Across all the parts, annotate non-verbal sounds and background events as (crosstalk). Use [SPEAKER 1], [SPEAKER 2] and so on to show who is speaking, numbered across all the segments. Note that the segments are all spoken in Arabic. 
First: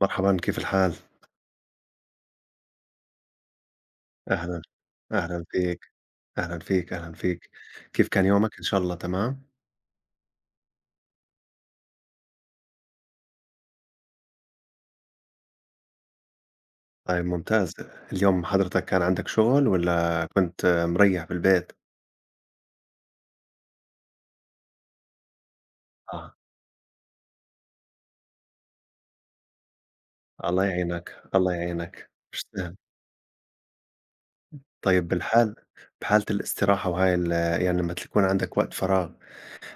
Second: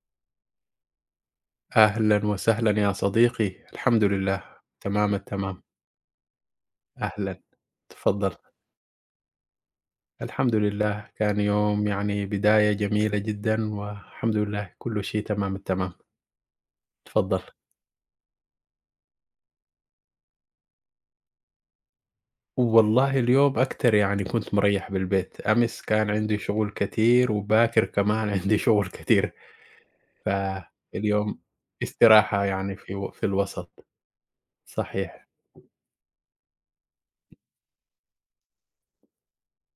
[SPEAKER 1] مرحبًا، كيف الحال؟
[SPEAKER 2] أهلًا وسهلًا يا صديقي، الحمد لله
[SPEAKER 1] أهلًا،
[SPEAKER 2] تمام
[SPEAKER 1] أهلًا
[SPEAKER 2] التمام،
[SPEAKER 1] فيك، أهلًا فيك، أهلًا
[SPEAKER 2] أهلًا،
[SPEAKER 1] فيك. كيف كان
[SPEAKER 2] تفضّل.
[SPEAKER 1] يومك؟ إن شاء الله تمام؟
[SPEAKER 2] الحمد لله كان يوم يعني بداية جميلة جدًا والحمد لله كل شيء تمام التمام،
[SPEAKER 1] طيب
[SPEAKER 2] تفضّل.
[SPEAKER 1] ممتاز. اليوم حضرتك كان عندك شغل والّا كنت مريّح بالبيت؟
[SPEAKER 2] والله اليوم أكتر يعني كنت مريّح بالبيت، أمس كان
[SPEAKER 1] آه،
[SPEAKER 2] عندي شغل كتير وباكر كمان (laughs) عندي شغل كتير،
[SPEAKER 1] الله يعينك،
[SPEAKER 2] فاليوم
[SPEAKER 1] الله يعينك، مش
[SPEAKER 2] استراحة يعني
[SPEAKER 1] سهل.
[SPEAKER 2] في الوسط،
[SPEAKER 1] طيب،
[SPEAKER 2] صحيح،
[SPEAKER 1] بحالة الاستراحة وهاي ال يعني لمّا تكون عندك وقت فراغ،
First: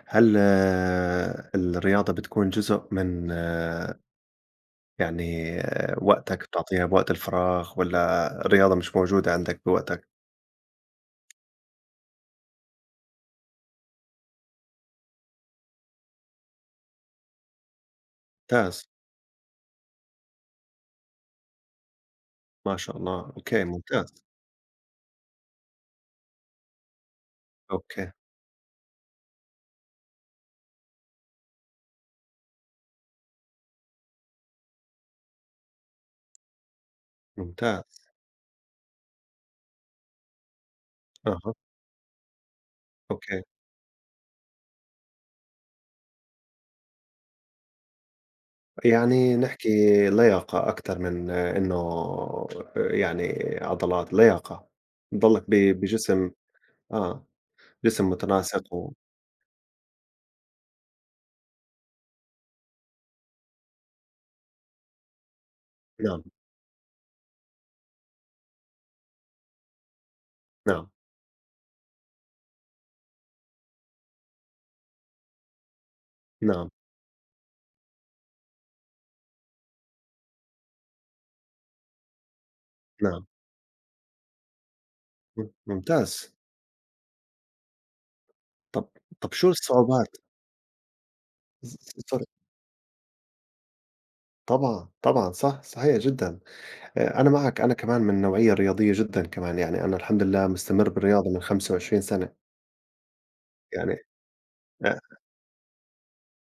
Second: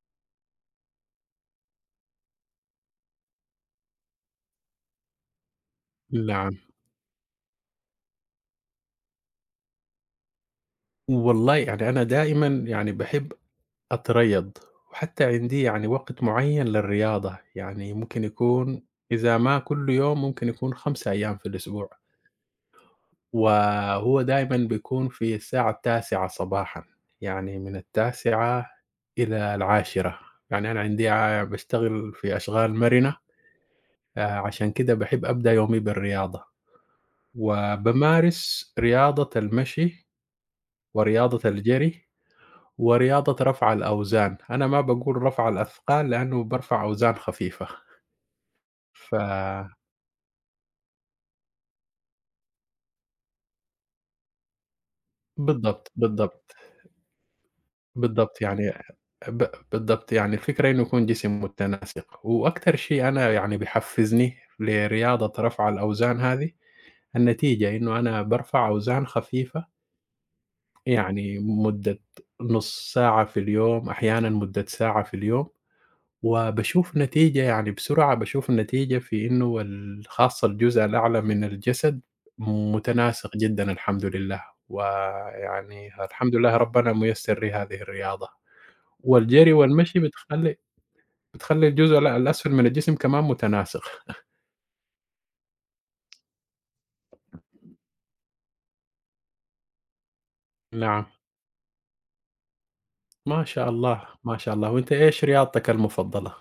[SPEAKER 1] هل الرياضة بتكون جزء من وقتك
[SPEAKER 2] نعم.
[SPEAKER 1] بتعطيها بوقت الفراغ والّا الرياضة مش موجودة عندك بوقتك؟
[SPEAKER 2] والله يعني أنا دائمًا يعني باحب أتريض، وحتى عندي يعني وقت معين للرياضة، يعني ممكن يكون
[SPEAKER 1] ممتاز.
[SPEAKER 2] إذا ما كل يوم ممكن يكون 5 أيام في الأسبوع،
[SPEAKER 1] ما شاء الله، أوكي ممتاز،
[SPEAKER 2] وهو دايمًا بيكون في الساعة 09:00 صباحًا، يعني من
[SPEAKER 1] أوكي
[SPEAKER 2] ال09:00 إلى ال10:00 يعني أنا عندي باشتغل في أشغال مرنة، عشان كده باحب أبدأ يومي بالرياضة،
[SPEAKER 1] ممتاز،
[SPEAKER 2] وبامارس رياضة المشي ورياضة
[SPEAKER 1] أها،
[SPEAKER 2] الجري. ورياضة
[SPEAKER 1] أوكي،
[SPEAKER 2] رفع الأوزان، أنا ما باقول رفع الأثقال لأنه بارفع أوزان خفيفة، ف
[SPEAKER 1] يعني نحكي لياقة أكتر من إنه يعني عضلات، لياقة، بتضلّك ب
[SPEAKER 2] بالضبط،
[SPEAKER 1] بجسم
[SPEAKER 2] بالضبط،
[SPEAKER 1] آه، جسم
[SPEAKER 2] بالضبط يعني
[SPEAKER 1] متناسق و
[SPEAKER 2] ب بالضبط، يعني الفكرة إنه يكون جسم متناسق، وأكتر شيء أنا يعني بيحفزني لرياضة رفع الأوزان
[SPEAKER 1] نعم،
[SPEAKER 2] هذه النتيجة، إنه أنا بارفع أوزان خفيفة
[SPEAKER 1] نعم،
[SPEAKER 2] يعني مدة نُص ساعة في اليوم، أحيانًا مدة ساعة في اليوم.
[SPEAKER 1] نعم،
[SPEAKER 2] وباشوف نتيجة يعني بسرعة باشوف النتيجة في إنه خاصة الجزء الأعلى من الجسد
[SPEAKER 1] نعم،
[SPEAKER 2] متناسق جدًا الحمد لله، ويعني
[SPEAKER 1] ممتاز،
[SPEAKER 2] الحمد لله ربنا ميسّر لي هذه الرياضة،
[SPEAKER 1] طَب طَب شو
[SPEAKER 2] والجري والمشي
[SPEAKER 1] الصعوبات
[SPEAKER 2] بتخلّي
[SPEAKER 1] س
[SPEAKER 2] الجزء
[SPEAKER 1] س
[SPEAKER 2] الأ
[SPEAKER 1] sorry.
[SPEAKER 2] الأسفل من الجسم كمان متناسق. (laughs)
[SPEAKER 1] طبعًا، طبعًا، صح، صحيح جدًا. أنا معك، أنا كمان من النوعية الرياضية جدًا كمان، يعني أنا الحمد لله مستمر
[SPEAKER 2] نعم،
[SPEAKER 1] بالرياضة من 25 سنة.
[SPEAKER 2] ما شاء
[SPEAKER 1] يعني
[SPEAKER 2] الله، ما شاء الله. وأنت
[SPEAKER 1] آه،
[SPEAKER 2] إيش رياضتك المفضلة؟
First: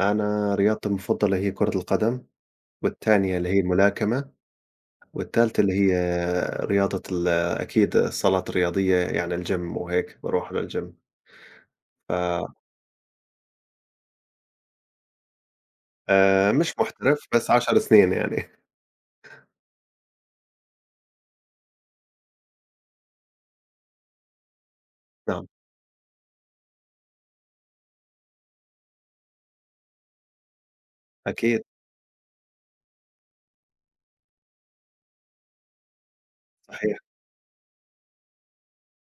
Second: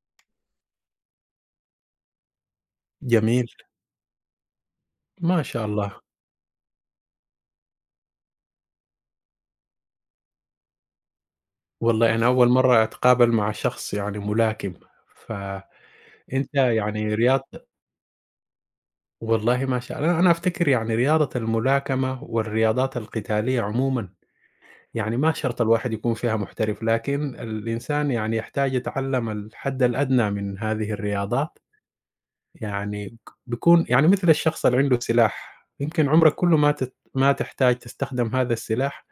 [SPEAKER 1] أنا رياضتي المفضلة هي كرة القدم، والتانية
[SPEAKER 2] جميل،
[SPEAKER 1] اللي هي الملاكمة،
[SPEAKER 2] ما
[SPEAKER 1] والتالتة
[SPEAKER 2] شاء
[SPEAKER 1] اللي هي
[SPEAKER 2] الله.
[SPEAKER 1] رياضة ال أكيد الصالات الرياضية يعني الgym وهيك باروح للgym. ف
[SPEAKER 2] والله أنا أول مرّة أتقابل مع شخص يعني ملاكم، فأنت
[SPEAKER 1] مش
[SPEAKER 2] يعني
[SPEAKER 1] محترف بس
[SPEAKER 2] رياضتك
[SPEAKER 1] 10 سنين يعني (laughs)
[SPEAKER 2] والله ما شاء الله، أنا أفتكر يعني رياضة الملاكمة والرياضات القتالية عمومًا، يعني ما
[SPEAKER 1] نعم،
[SPEAKER 2] شرط الواحد يكون فيها محترف، لكن الإنسان يعني يحتاج يتعلم الحد الأدنى من هذه الرياضات،
[SPEAKER 1] أكيد
[SPEAKER 2] يعني بيكون يعني مثل الشخص اللي عنده سلاح، يمكن عمرك كله ما تت
[SPEAKER 1] صحيح،
[SPEAKER 2] ما تحتاج تستخدم هذا السلاح،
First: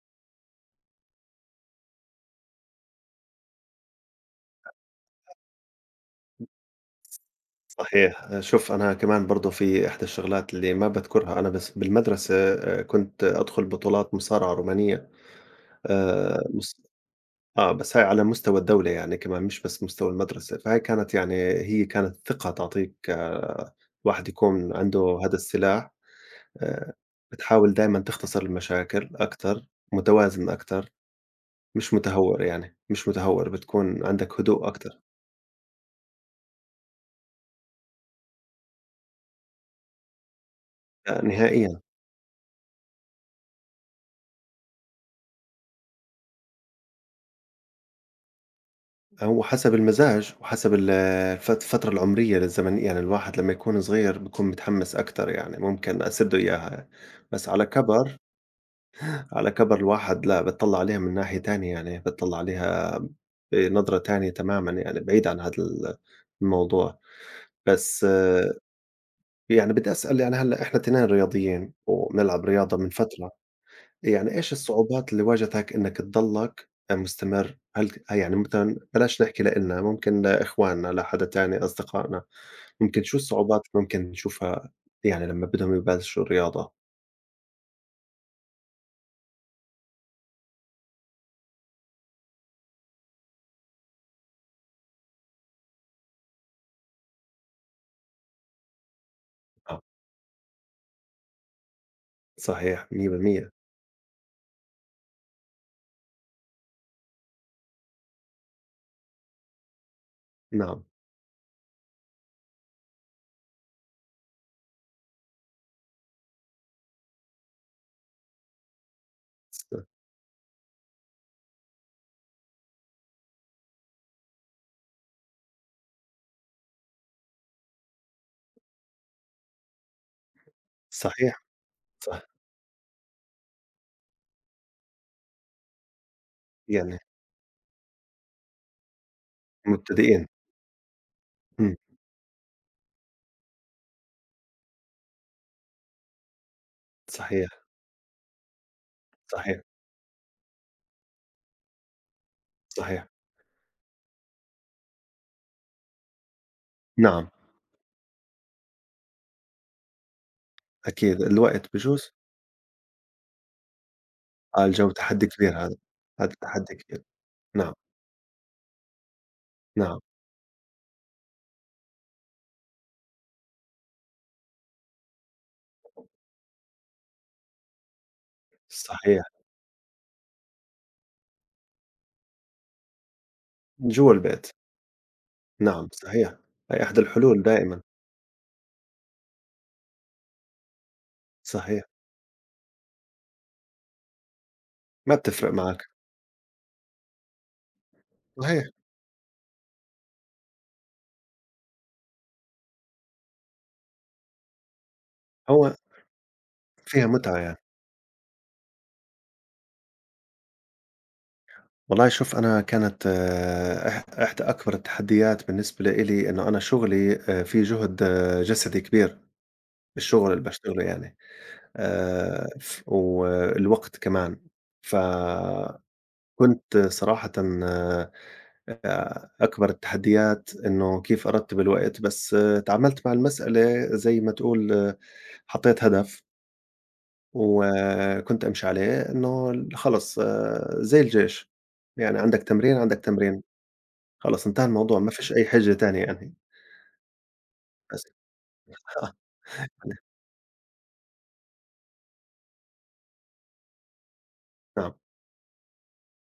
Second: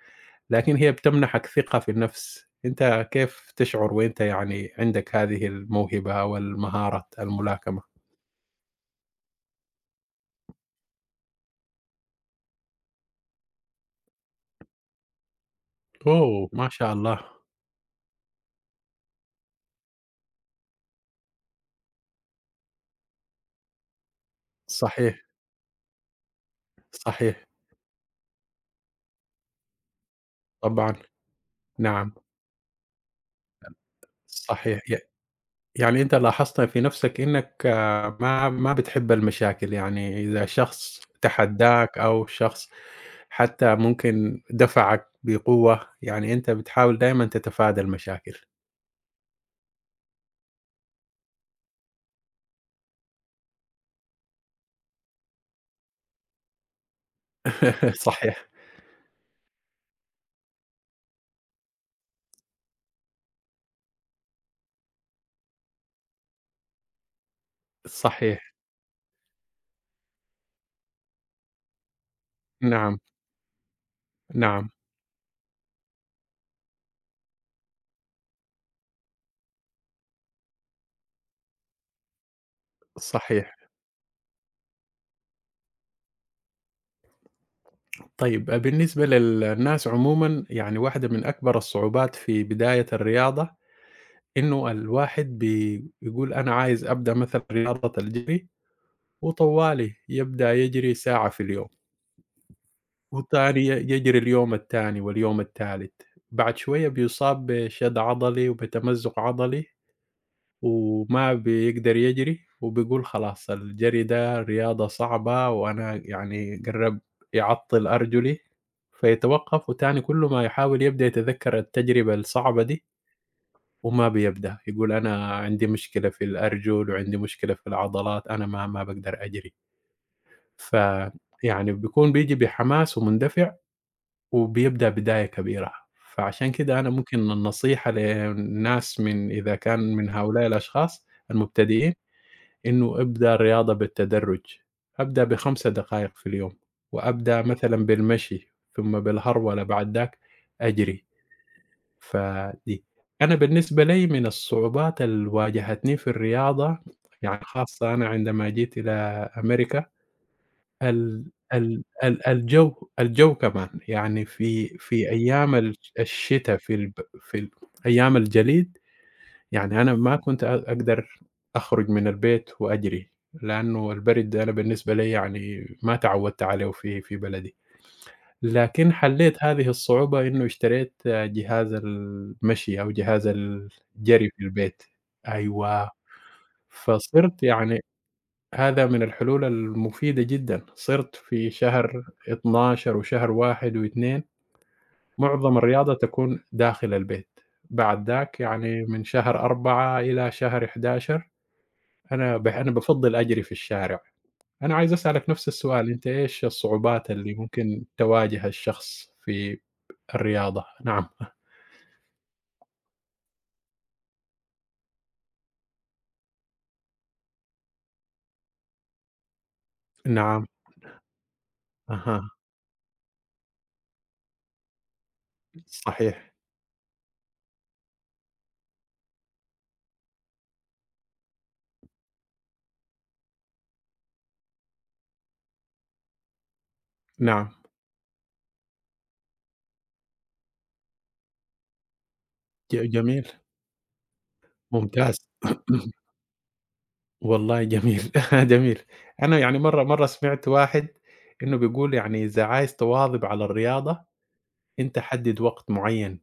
[SPEAKER 2] لكن هي بتمنحك ثقة في النفس، أنت كيف تشعر وأنت يعني عندك هذه الموهبة والمهارة الملاكمة؟
[SPEAKER 1] صحيح. آه، شوف أنا كمان برضه في إحدى الشغلات اللي ما باذكرها أنا بس بالمدرسة، كنت أدخل بطولات مصارعة رومانية.
[SPEAKER 2] أوه! ما
[SPEAKER 1] مص
[SPEAKER 2] شاء الله،
[SPEAKER 1] آه، بس هاي على مستوى الدولة يعني كمان مش بس مستوى المدرسة، فهاي كانت يعني هي كانت ثقة تعطيك. الواحد يكون عنده
[SPEAKER 2] صحيح،
[SPEAKER 1] هذا السلاح، آآ
[SPEAKER 2] صحيح،
[SPEAKER 1] بتحاول دايمًا تختصر المشاكل أكتر، متوازن أكتر،
[SPEAKER 2] طبعًا.
[SPEAKER 1] مش
[SPEAKER 2] نعم،
[SPEAKER 1] متهور يعني، مش متهور بتكون عندك هدوء
[SPEAKER 2] صحيح.
[SPEAKER 1] أكتر،
[SPEAKER 2] يعني أنت لاحظت في نَفْسك إنّك ما بتحب المشاكل، يعني إذا شخص
[SPEAKER 1] لأ نهائيًا.
[SPEAKER 2] تحدّاك أو شخص حتى ممكن دفعك بقوة، يعني أنت بتحاول دايمًا تتفادى المشاكل.
[SPEAKER 1] هو حسب المزاج وحسب ال الف الفترة العمرية للزمن، يعني الواحد لمّا يكون صغير بيكون متحمس أكتر يعني ممكن أسد له إياها، بس على
[SPEAKER 2] (laughs)
[SPEAKER 1] كبر
[SPEAKER 2] صحيح،
[SPEAKER 1] على كَبَر الواحد لأ، بتطلّع عليها من ناحية تانية، يعني بتطلّع عليها بنظرة تانية تمامًا يعني بعيد عن هذا ال الموضوع. بس آه،
[SPEAKER 2] صحيح.
[SPEAKER 1] يعني بدي أسأل، يعني هلّأ إحنا 2 رياضيين وبنلعب رياضة من
[SPEAKER 2] نعم،
[SPEAKER 1] فترة، يعني إيش
[SPEAKER 2] نعم،
[SPEAKER 1] الصعوبات اللي واجهتك إنّك تضلّك مستمر؟ هل يعني مثلًا بلاش نحكي لإلنا، ممكن لإخواننا، لحدا تاني، أصدقائنا، ممكن شو
[SPEAKER 2] صحيح.
[SPEAKER 1] الصعوبات اللي ممكن نشوفها يعني لمّا بدهم يبلشوا الرياضة؟
[SPEAKER 2] طيب بالنسبة للناس عمومًا، يعني واحدة من أكبر الصعوبات في بداية الرياضة إنه الواحد بيقول أنا عايز أبدأ مثلًا رياضة الجري
[SPEAKER 1] آه،
[SPEAKER 2] وطوالي يبدأ يجري ساعة في اليوم،
[SPEAKER 1] صحيح، 100%.
[SPEAKER 2] وتاني يجري اليوم التاني واليوم التالت، بعد شوية بيصاب بشد عضلي وبتمزق عضلي،
[SPEAKER 1] نعم،
[SPEAKER 2] وما بيقدر يجري وبيقول خلاص الجري ده رياضة صعبة وأنا يعني قرّب يعطّل أرجلي، فيتوقف
[SPEAKER 1] ص
[SPEAKER 2] وتاني كل ما يحاول يبدأ يتذكر التجربة الصعبة دي وما بيبدأ، يقول أنا عندي مشكلة في الأرجل وعندي مشكلة في العضلات أنا ما باقدر أجري.
[SPEAKER 1] صحيح،
[SPEAKER 2] فيعني بيكون
[SPEAKER 1] صحيح.
[SPEAKER 2] بييجي بحماس ومندفع وبيبدأ بداية كبيرة، فعشان كده أنا
[SPEAKER 1] يعني
[SPEAKER 2] ممكن النصيحة للناس من إذا كان من
[SPEAKER 1] مبتدئين،
[SPEAKER 2] هؤلاء الأشخاص
[SPEAKER 1] إمم،
[SPEAKER 2] المبتدئين، إنه ابدأ الرياضة بالتدرج، أبدأ ب5 دقائق في اليوم، وأبدأ
[SPEAKER 1] صحيح،
[SPEAKER 2] مثلًا بالمشي، ثم
[SPEAKER 1] صحيح،
[SPEAKER 2] بالهرولة بعد ذاك أجري، فدي
[SPEAKER 1] صحيح،
[SPEAKER 2] أنا بالنسبة لي من الصعوبات اللي واجهتني في الرياضة
[SPEAKER 1] نعم
[SPEAKER 2] يعني خاصة أنا عندما جيت إلى أمريكا
[SPEAKER 1] أكيد
[SPEAKER 2] ال
[SPEAKER 1] الوقت
[SPEAKER 2] ال
[SPEAKER 1] بيجوز.
[SPEAKER 2] ال الجو الجو كمان، يعني
[SPEAKER 1] آه،
[SPEAKER 2] في
[SPEAKER 1] الجو
[SPEAKER 2] في
[SPEAKER 1] تحدي
[SPEAKER 2] أيام
[SPEAKER 1] كبير هذا، هذا
[SPEAKER 2] الشتا
[SPEAKER 1] تحدي
[SPEAKER 2] في الب
[SPEAKER 1] كبير،
[SPEAKER 2] في ال
[SPEAKER 1] نعم،
[SPEAKER 2] أيام الجليد، يعني أنا
[SPEAKER 1] نعم،
[SPEAKER 2] ما كنت أقدر أخرج من البيت وأجري، لأنه البرد ده أنا بالنسبة لي يعني ما تعودت عليه في بلدي، لكن
[SPEAKER 1] صحيح،
[SPEAKER 2] حليت هذه الصعوبة إنه اشتريت جهاز المشي أو جهاز
[SPEAKER 1] جوا
[SPEAKER 2] الجري في
[SPEAKER 1] البيت،
[SPEAKER 2] البيت،
[SPEAKER 1] نعم
[SPEAKER 2] أيوه،
[SPEAKER 1] صحيح، هي إحدى الحلول
[SPEAKER 2] فصرت يعني
[SPEAKER 1] دائمًا،
[SPEAKER 2] هذا من الحلول المفيدة جدًا، صِرت في
[SPEAKER 1] صحيح،
[SPEAKER 2] شهر 12 وشهر 1 و2
[SPEAKER 1] ما بتفرق
[SPEAKER 2] معظم
[SPEAKER 1] معك،
[SPEAKER 2] الرياضة تكون داخل البيت، بعد ذاك
[SPEAKER 1] صحيح،
[SPEAKER 2] يعني من شهر 4 إلى شهر 11 أنا بافضّل أجري في الشارع، أنا عايز أسألك نفس
[SPEAKER 1] هو
[SPEAKER 2] السؤال، أنت إيش
[SPEAKER 1] فيها
[SPEAKER 2] الصعوبات اللي
[SPEAKER 1] متعة يعني.
[SPEAKER 2] ممكن تواجه الشخص في الرياضة؟ نعم،
[SPEAKER 1] والله شوف أنا كانت آه، إح إحدى أكبر التحديات بالنسبة لإلي إنه أنا شغلي، فيه جهد جسدي كبير، الشغل اللي
[SPEAKER 2] نعم،
[SPEAKER 1] باشتغله يعني.
[SPEAKER 2] أها،
[SPEAKER 1] ف والوقت كمان. فكنت
[SPEAKER 2] صحيح،
[SPEAKER 1] صراحةً آآ أكبر التحديات إنه كيف أرتّب الوقت، بس تعاملت مع المسألة زي ما تقول حطّيت هدف
[SPEAKER 2] نعم،
[SPEAKER 1] وكنت أمشي عليه إنه خلص زي الجيش، يعني عندك
[SPEAKER 2] ج
[SPEAKER 1] تمرين، عندك
[SPEAKER 2] جميل،
[SPEAKER 1] تمرين، خلص انتهى الموضوع ما
[SPEAKER 2] ممتاز.
[SPEAKER 1] فيش أي حِجة
[SPEAKER 2] (coughs)
[SPEAKER 1] تانية يعني.
[SPEAKER 2] والله
[SPEAKER 1] بس
[SPEAKER 2] جميل، (laughs) جميل.
[SPEAKER 1] آه،
[SPEAKER 2] أنا يعني مرّة سمعت واحد إنه بيقول يعني إذا عايز تواظب على الرياضة،
[SPEAKER 1] نعم
[SPEAKER 2] أنت حدِّد وقت معيّن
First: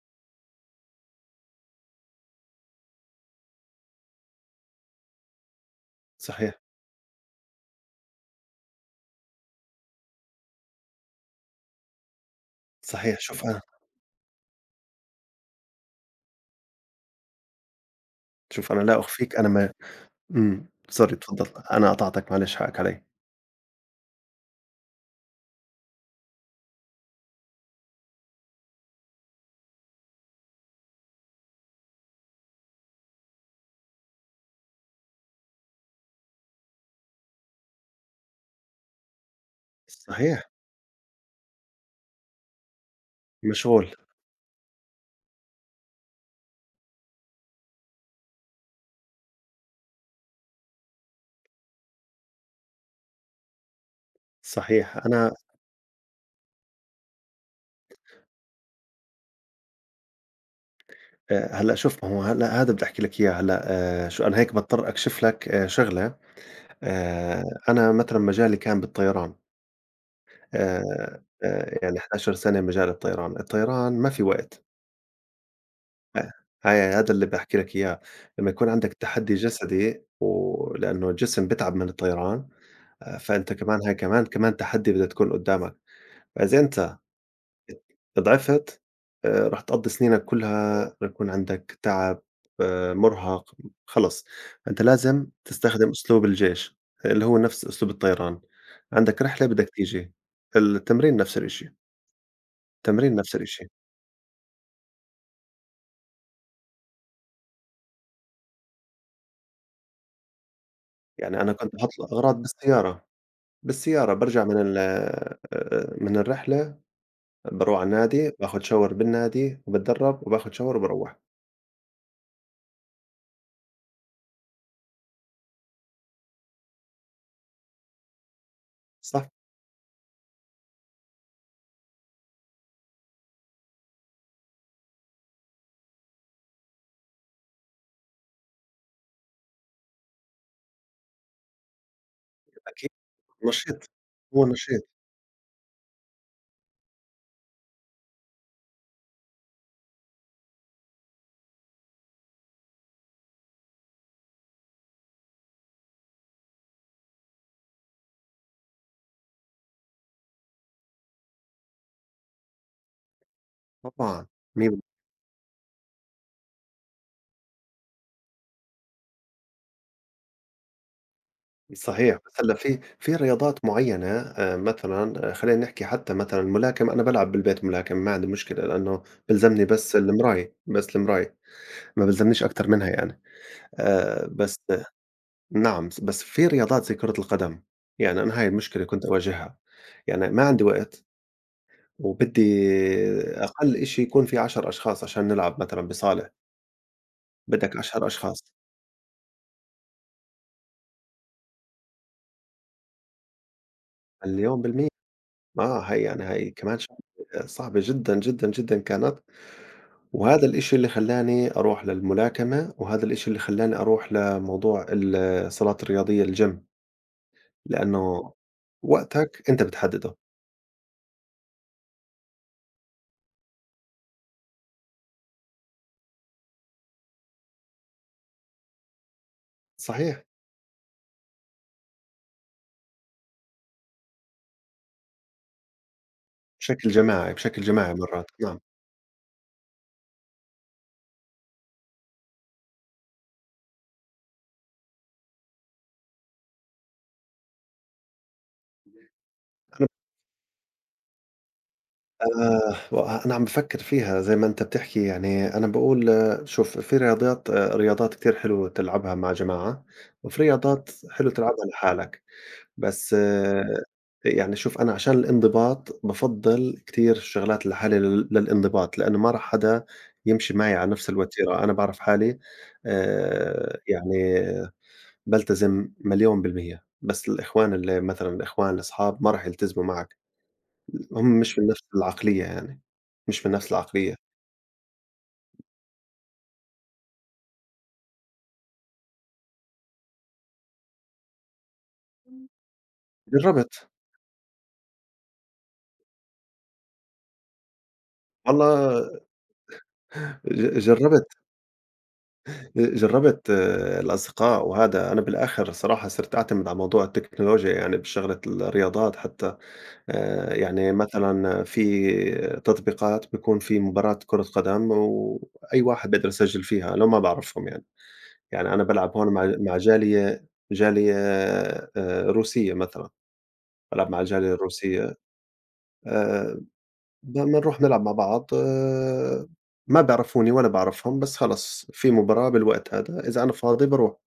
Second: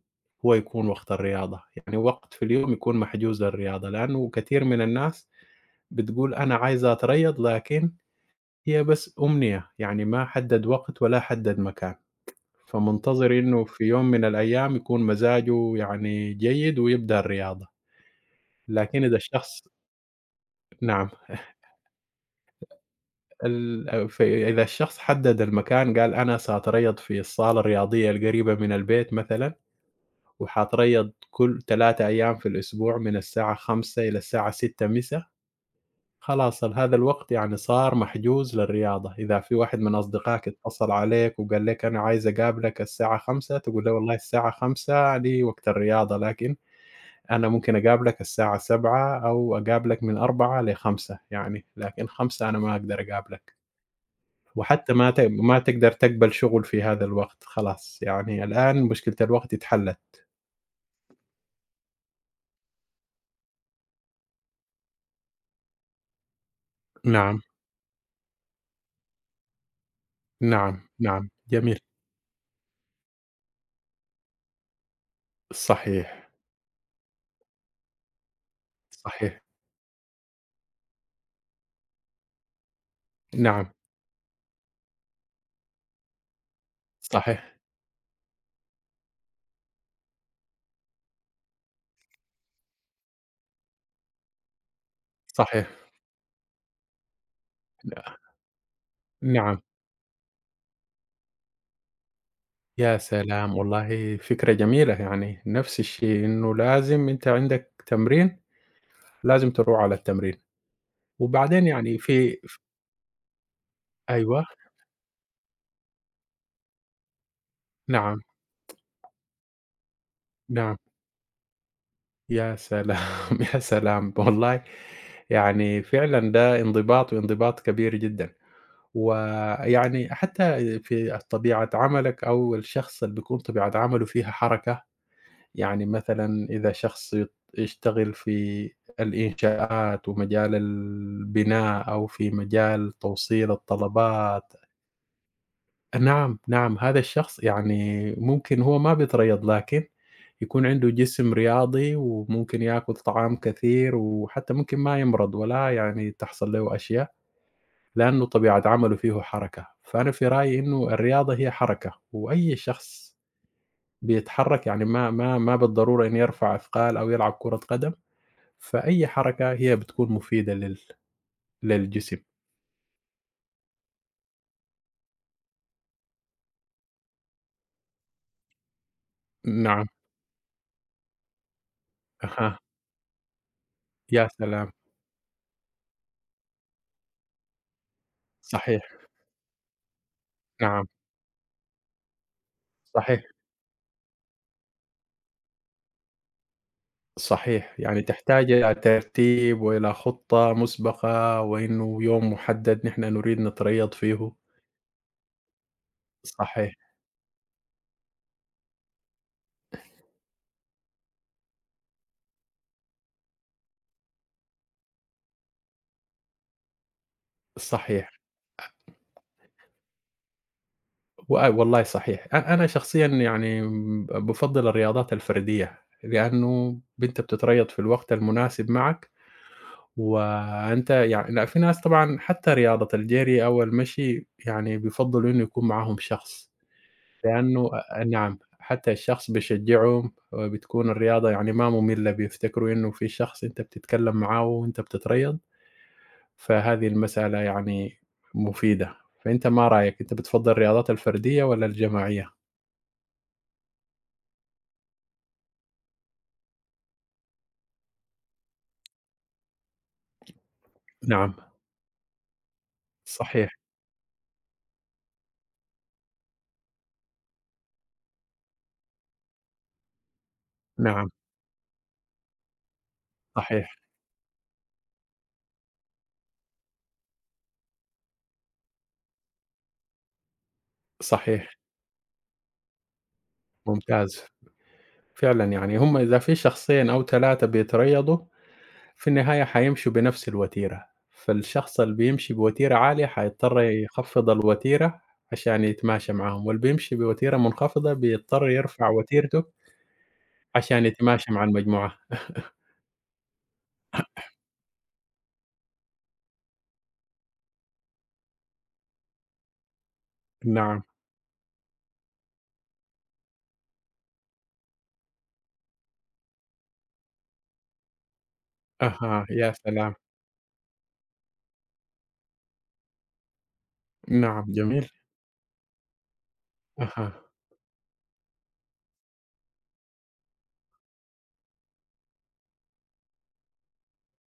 [SPEAKER 2] هو يكون وقت الرياضة، يعني وقت في اليوم يكون محجوز للرياضة، لأنه كثير من الناس بتقول أنا
[SPEAKER 1] صحيح،
[SPEAKER 2] عايزة أتريَض، لكن هي بس أمنية، يعني ما حدَّد وقت ولا حدَّد مكان،
[SPEAKER 1] صحيح.
[SPEAKER 2] فمنتظر إنه في يوم من الأيام يكون مزاجه يعني جيد ويبدأ الرياضة،
[SPEAKER 1] شوف أنا لا
[SPEAKER 2] لكن إذا
[SPEAKER 1] أخفيك أنا
[SPEAKER 2] الشخص
[SPEAKER 1] ما إمم،
[SPEAKER 2] نعم.
[SPEAKER 1] sorry اتفضّل، أنا قطعتك معلش حقّك عليّا.
[SPEAKER 2] فإذا الشخص حدد المكان قال أنا سأتريض في الصالة الرياضية القريبة من البيت مثلًا، وحاتريض كل 3 أيام في الأسبوع من الساعة 17:00 إلى الساعة 18:00 مسا، خلاص هذا الوقت يعني صار محجوز للرياضة، إذا في واحد من أصدقائك
[SPEAKER 1] صحيح،
[SPEAKER 2] اتصل عليك وقال لك أنا عايز أقابلك الساعة 17:00 تقول
[SPEAKER 1] مشغول،
[SPEAKER 2] له والله الساعة 17:00 دي وقت الرياضة، لكن أنا ممكن أقابلك الساعة 19:00 أو أقابلك من 16:00 ل17:00 يعني، لكن 17:00 أنا ما أقدر أقابلك. وحتى
[SPEAKER 1] صحيح.
[SPEAKER 2] ما ت
[SPEAKER 1] أنا
[SPEAKER 2] ما تقدر تقبل شغل في هذا الوقت خلاص، يعني الآن مشكلة الوقت اتحلت.
[SPEAKER 1] هلأ شوف ما هو هلأ هذا بدي أحكي لك إياه هلأ، شو أنا هيك باضطر أكشف لك شغلة.
[SPEAKER 2] نعم،
[SPEAKER 1] آآ أنا مثلًا مجالي كان بالطيران،
[SPEAKER 2] نعم،
[SPEAKER 1] آآ
[SPEAKER 2] نعم، جميل.
[SPEAKER 1] يعني 11 سنة مجال الطيران، الطيران ما في وقت،
[SPEAKER 2] صحيح،
[SPEAKER 1] هاي هذا اللي باحكي لك إياه، لمّا يكون عندك تحدي
[SPEAKER 2] صحيح،
[SPEAKER 1] جسدي ولأنه الجسم بيتعب من الطيران. فأنت
[SPEAKER 2] نعم،
[SPEAKER 1] كمان هاي كمان كمان تحدي بدها تكون قدّامك، فإذا أنت
[SPEAKER 2] صحيح،
[SPEAKER 1] ات اتضعفت راح تقضّي سنينك كلها ويكون عندك تعب، مُرهق، خلص أنت لازم
[SPEAKER 2] صحيح،
[SPEAKER 1] تستخدم أسلوب الجيش، اللي هو نفس أسلوب
[SPEAKER 2] ن
[SPEAKER 1] الطيران، عندك رحلة
[SPEAKER 2] نعم.
[SPEAKER 1] بدك تيجي، التمرين نفس الشيء،
[SPEAKER 2] يا
[SPEAKER 1] التمرين نفس
[SPEAKER 2] سلام!
[SPEAKER 1] الشيء.
[SPEAKER 2] والله فكرة جميلة يعني، نفس الشيء إنه لازم أنت عندك تمرين، لازم تروح على التمرين،
[SPEAKER 1] يعني أنا
[SPEAKER 2] وبعدين
[SPEAKER 1] كنت باحط
[SPEAKER 2] يعني في
[SPEAKER 1] الأغراض
[SPEAKER 2] ف
[SPEAKER 1] بالسيارة، بالسيارة بارجع
[SPEAKER 2] أيوه،
[SPEAKER 1] من ال من الرحلة باروح على
[SPEAKER 2] نعم،
[SPEAKER 1] النادي، باخد shower بالنادي وباتدرب وباخد shower
[SPEAKER 2] نعم،
[SPEAKER 1] وباروّح،
[SPEAKER 2] يا سلام! (laughs) يا سلام! والله يعني فعلًا ده انضباط وانضباط كبير جدًا.
[SPEAKER 1] صح؟
[SPEAKER 2] ويعني حتى في طبيعة عملك أو الشخص اللي بيكون طبيعة عمله فيها حركة، يعني مثلًا إذا شخص يشتغل في الإنشاءات ومجال البناء أو في
[SPEAKER 1] أكيد
[SPEAKER 2] مجال توصيل
[SPEAKER 1] نشيط، هو
[SPEAKER 2] الطلبات
[SPEAKER 1] نشيط
[SPEAKER 2] نعم، نعم، هذا الشخص يعني ممكن هو ما بيتريض لكن يكون عنده جسم رياضي وممكن ياكل طعام كثير وحتى ممكن ما يمرض ولا يعني تحصل له أشياء لأنه طبيعة عمله فيه حركة، فأنا في رأيي إنه الرياضة هي حركة، وأي شخص
[SPEAKER 1] طبعًا.
[SPEAKER 2] بيتحرك
[SPEAKER 1] مي
[SPEAKER 2] يعني ما بالضرورة إنه يرفع أثقال أو يلعب كرة قدم، فأي حركة هي بتكون مفيدة لل
[SPEAKER 1] صحيح،
[SPEAKER 2] للجسم.
[SPEAKER 1] بس هلّأ في رياضات معيّنة، مثلًا آه، خلّينا نحكي حتى مثلًا الملاكمة، أنا بالعب بالبيت ملاكمة ما عندي مشكلة، لإنه بيلزمني
[SPEAKER 2] نعم،
[SPEAKER 1] بس المراية، بس المراية، ما بيلزمنيش
[SPEAKER 2] أها،
[SPEAKER 1] أكتر منها يعني.
[SPEAKER 2] يا
[SPEAKER 1] بس
[SPEAKER 2] سلام!
[SPEAKER 1] نعم، بس في رياضات زي كرة القدم، يعني أنا هاي
[SPEAKER 2] صحيح،
[SPEAKER 1] المشكلة كنت أواجهها، يعني ما عندي
[SPEAKER 2] نعم،
[SPEAKER 1] وقت وبدّي
[SPEAKER 2] صحيح،
[SPEAKER 1] أقل إشي يكون في 10 أشخاص عشان نلعب مثلًا بصالة،
[SPEAKER 2] صحيح،
[SPEAKER 1] بدك
[SPEAKER 2] يعني
[SPEAKER 1] 10 أشخاص،
[SPEAKER 2] تحتاج إلى ترتيب وإلى خطة مسبقة، وإنه يوم محدد نحن نريد نتريض فيه.
[SPEAKER 1] مليون بالمِيّة. آه، هي يعني هي
[SPEAKER 2] صحيح،
[SPEAKER 1] كمان شغلة آه، صعبة جدًا، جدًا، جدًا كانت، وهذا الإشي اللي خلّاني أروح للملاكمة، وهذا الإشي اللي خلّاني أروح لموضوع الصالات الرياضية الgym،
[SPEAKER 2] صحيح.
[SPEAKER 1] لأنه وقتك أنت بتحدّده.
[SPEAKER 2] والله صحيح. أنا شخصيًا يعني بافضّل الرياضات الفردية، لأنه أنت بتتريّض في الوقت المناسب معك،
[SPEAKER 1] صحيح،
[SPEAKER 2] وأنت يعني لأ في ناس طبعًا حتى رياضة الجري أو المشي يعني بيفضّلوا إنه يكون معاهم شخص،
[SPEAKER 1] بشكل جماعي، بشكل
[SPEAKER 2] لأنه
[SPEAKER 1] جماعي
[SPEAKER 2] أ
[SPEAKER 1] مرات،
[SPEAKER 2] نعم،
[SPEAKER 1] نعم.
[SPEAKER 2] حتى الشخص بيشجّعهم وبتكون الرياضة يعني ما مملة، بيفتكروا إنه في شخص أنت بتتكلّم معاه وأنت بتتريّض، فهذه المسألة يعني مفيدة. فأنت ما
[SPEAKER 1] أنا
[SPEAKER 2] رأيك، أنت بتفضّل الرياضات الفردية والّا الجماعية؟
[SPEAKER 1] وأنا عم بافكّر فيها زي ما أنت بتحكي يعني أنا باقول شوف في رياضيات، آه، رياضات كتير حلوة تلعبها مع جماعة، وفي رياضات حلو
[SPEAKER 2] نعم.
[SPEAKER 1] تلعبها لحالك. بس
[SPEAKER 2] صحيح،
[SPEAKER 1] آه، يعني شوف أنا عشان الانضباط بافضّل كتير الشغلات لحالي للانضباط، لإنه ما راح حدا يمشي معي على نفس
[SPEAKER 2] نعم،
[SPEAKER 1] الوتيرة، أنا باعرف حالي.
[SPEAKER 2] صحيح،
[SPEAKER 1] يعني بالتزم مليون بالمِيّة، بس الإخوان اللي مثلًا الإخوان، الأصحاب ما راح يلتزموا معك، هم
[SPEAKER 2] صحيح،
[SPEAKER 1] مش من نفس العقلية يعني، مش من نفس العقلية.
[SPEAKER 2] ممتاز، فعلًا يعني هم إذا في شخصين أو 3 بيتريضوا، في النهاية حيمشوا بنفس الوتيرة، فالشخص اللي بيمشي بوتيرة عالية حيضطر
[SPEAKER 1] جرّبت،
[SPEAKER 2] يخفّض الوتيرة عشان يتماشى معاهم، واللي بيمشي بوتيرة منخفضة بيضطر يرفع
[SPEAKER 1] والله
[SPEAKER 2] وتيرته
[SPEAKER 1] ج
[SPEAKER 2] عشان يتماشى
[SPEAKER 1] جرّبت،
[SPEAKER 2] مع المجموعة،
[SPEAKER 1] آه، الأصدقاء، وهذا أنا بالآخر صراحة صرت أعتمد على موضوع التكنولوجيا يعني بشغلة الرياضات حتى،
[SPEAKER 2] نعم،
[SPEAKER 1] يعني مثلًا في تطبيقات بيكون في مباراة كرة قدم وأي واحد بيقدر يسجّل فيها لو ما باعرفهم يعني، يعني أنا بالعب
[SPEAKER 2] أها،
[SPEAKER 1] هون
[SPEAKER 2] يا
[SPEAKER 1] مع
[SPEAKER 2] سلام،
[SPEAKER 1] جالية روسية مثلًا، بالعب مع
[SPEAKER 2] نعم،
[SPEAKER 1] الجالية
[SPEAKER 2] جميل،
[SPEAKER 1] الروسية. آآ،
[SPEAKER 2] أها.
[SPEAKER 1] بنروح نلعب مع بعض، ما بيعرفوني ولا باعرفهم بس خلص في مباراة بالوقت هذا إذا أنا فاضي باروح.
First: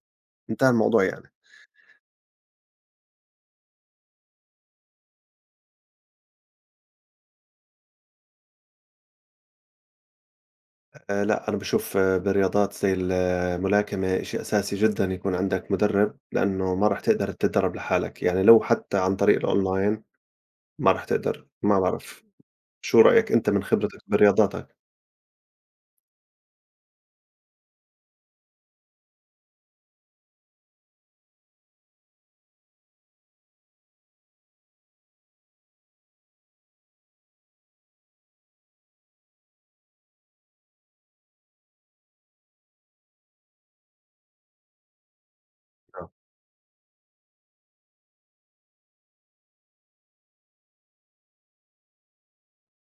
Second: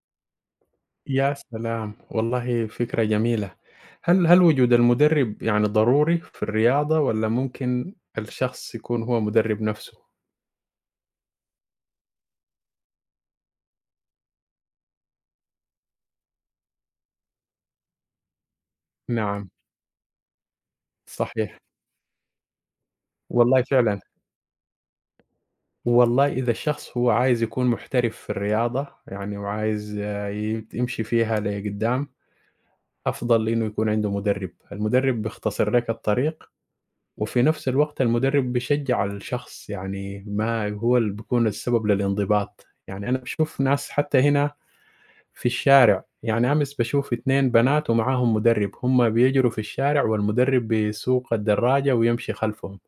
[SPEAKER 1] انتهى الموضوع يعني.
[SPEAKER 2] يا سلام! والله فكرة جميلة. هل وجود المدرب يعني ضروري في الرياضة والّا ممكن الشخص يكون هو مدرب نفسه؟
[SPEAKER 1] لأ، أنا باشوف بالرياضات زي الملاكمة شيء أساسي جدًا يكون عندك مدرب، لأنه ما راح تقدر تتدرب لحالك، يعني لو حتى عن طريق
[SPEAKER 2] نعم،
[SPEAKER 1] الonline ما راح تقدر،
[SPEAKER 2] صحيح.
[SPEAKER 1] ما بعرف، شو رأيك أنت
[SPEAKER 2] والله
[SPEAKER 1] من خبرتك
[SPEAKER 2] فعلًا.
[SPEAKER 1] برياضاتك؟
[SPEAKER 2] والله إذا الشخص هو عايز يكون محترف في الرياضة، يعني وعايز آه، ي يمشي فيها لقدام، أفضل إنه يكون عنده مدرب. المدرب بيختصر لك الطريق، وفي نفس الوقت المدرب بيشجع الشخص، يعني ما هو اللي بيكون السبب للانضباط. يعني أنا باشوف ناس حتى هنا في الشارع،
[SPEAKER 1] آه،
[SPEAKER 2] يعني أمس باشوف 2 بنات ومعاهم مُدرِّب، هم بيجروا في الشارع والمُدرِّب بيسوق الدراجة ويمشي خلفهم،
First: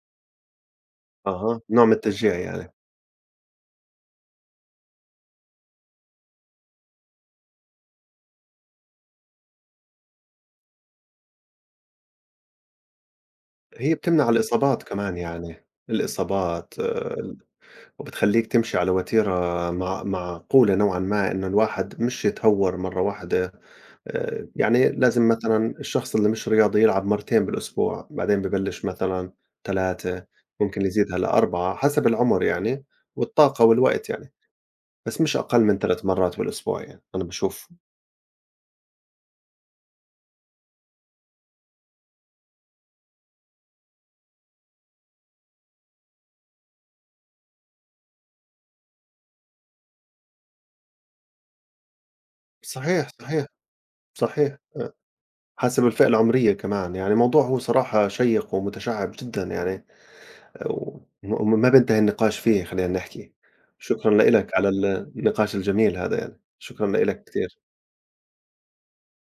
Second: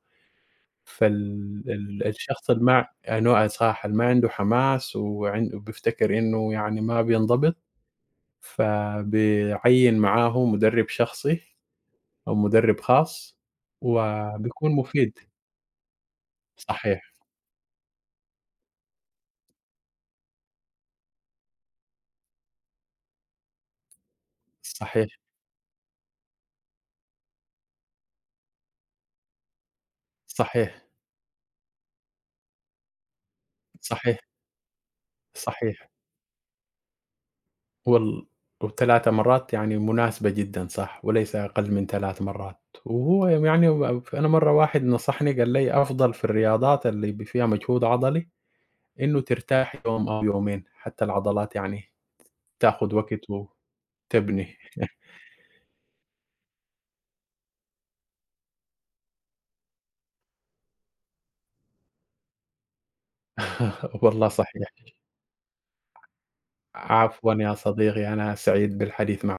[SPEAKER 1] أها،
[SPEAKER 2] فال
[SPEAKER 1] نوع من
[SPEAKER 2] ال
[SPEAKER 1] التشجيع
[SPEAKER 2] الشخص اللي
[SPEAKER 1] يعني،
[SPEAKER 2] ما أيوه صح، اللي ما عنده حماس وبيفتكر إنه يعني ما بينضبط، فبيعيّن معاه مُدرِّب شخصي أو مُدرِّب خاص
[SPEAKER 1] هي بتمنع
[SPEAKER 2] وبيكون
[SPEAKER 1] الإصابات كمان
[SPEAKER 2] مفيد.
[SPEAKER 1] يعني، الإصابات
[SPEAKER 2] صحيح،
[SPEAKER 1] آه، ال وبتخلّيك تمشي على وتيرة معقولة نوعًا ما إنه الواحد مش يتهور مرة واحدة. يعني
[SPEAKER 2] صحيح،
[SPEAKER 1] لازم مثلًا الشخص اللي مش رياضي يلعب مرتين بالأسبوع، بعدين ببلش مثلًا 3، ممكن
[SPEAKER 2] صحيح،
[SPEAKER 1] يزيدها ل4 حسب العمر يعني، والطاقة والوقت
[SPEAKER 2] صحيح،
[SPEAKER 1] يعني، بس مش أقل من
[SPEAKER 2] صحيح.
[SPEAKER 1] 3 مرات بالأسبوع يعني، أنا باشوف.
[SPEAKER 2] وال و3 مرات يعني مناسبة جدًا صح، وليس أقل من 3 مرات، وهو يعني أنا مرّة واحد نصحني قال لي: "أفضل في الرياضات اللي فيها مجهود عضلي إنه ترتاح يوم أو يومين، حتى العضلات يعني تاخد
[SPEAKER 1] صحيح،
[SPEAKER 2] وقت
[SPEAKER 1] صحيح، صحيح،
[SPEAKER 2] وتبني."
[SPEAKER 1] حسب الفئة العمرية كمان، يعني الموضوع هو صراحة شيّق ومتشعّب جدًا يعني و وم ما بينتهي النقاش فيه خلّينا نحكي.
[SPEAKER 2] (laughs)
[SPEAKER 1] شكرًا
[SPEAKER 2] والله
[SPEAKER 1] لإلك
[SPEAKER 2] صحيح.
[SPEAKER 1] على النقاش الجميل هذا يعني، شكرًا لإلك
[SPEAKER 2] عفوًا يا
[SPEAKER 1] كتير.
[SPEAKER 2] صديقي، أنا سعيد بالحديث معك.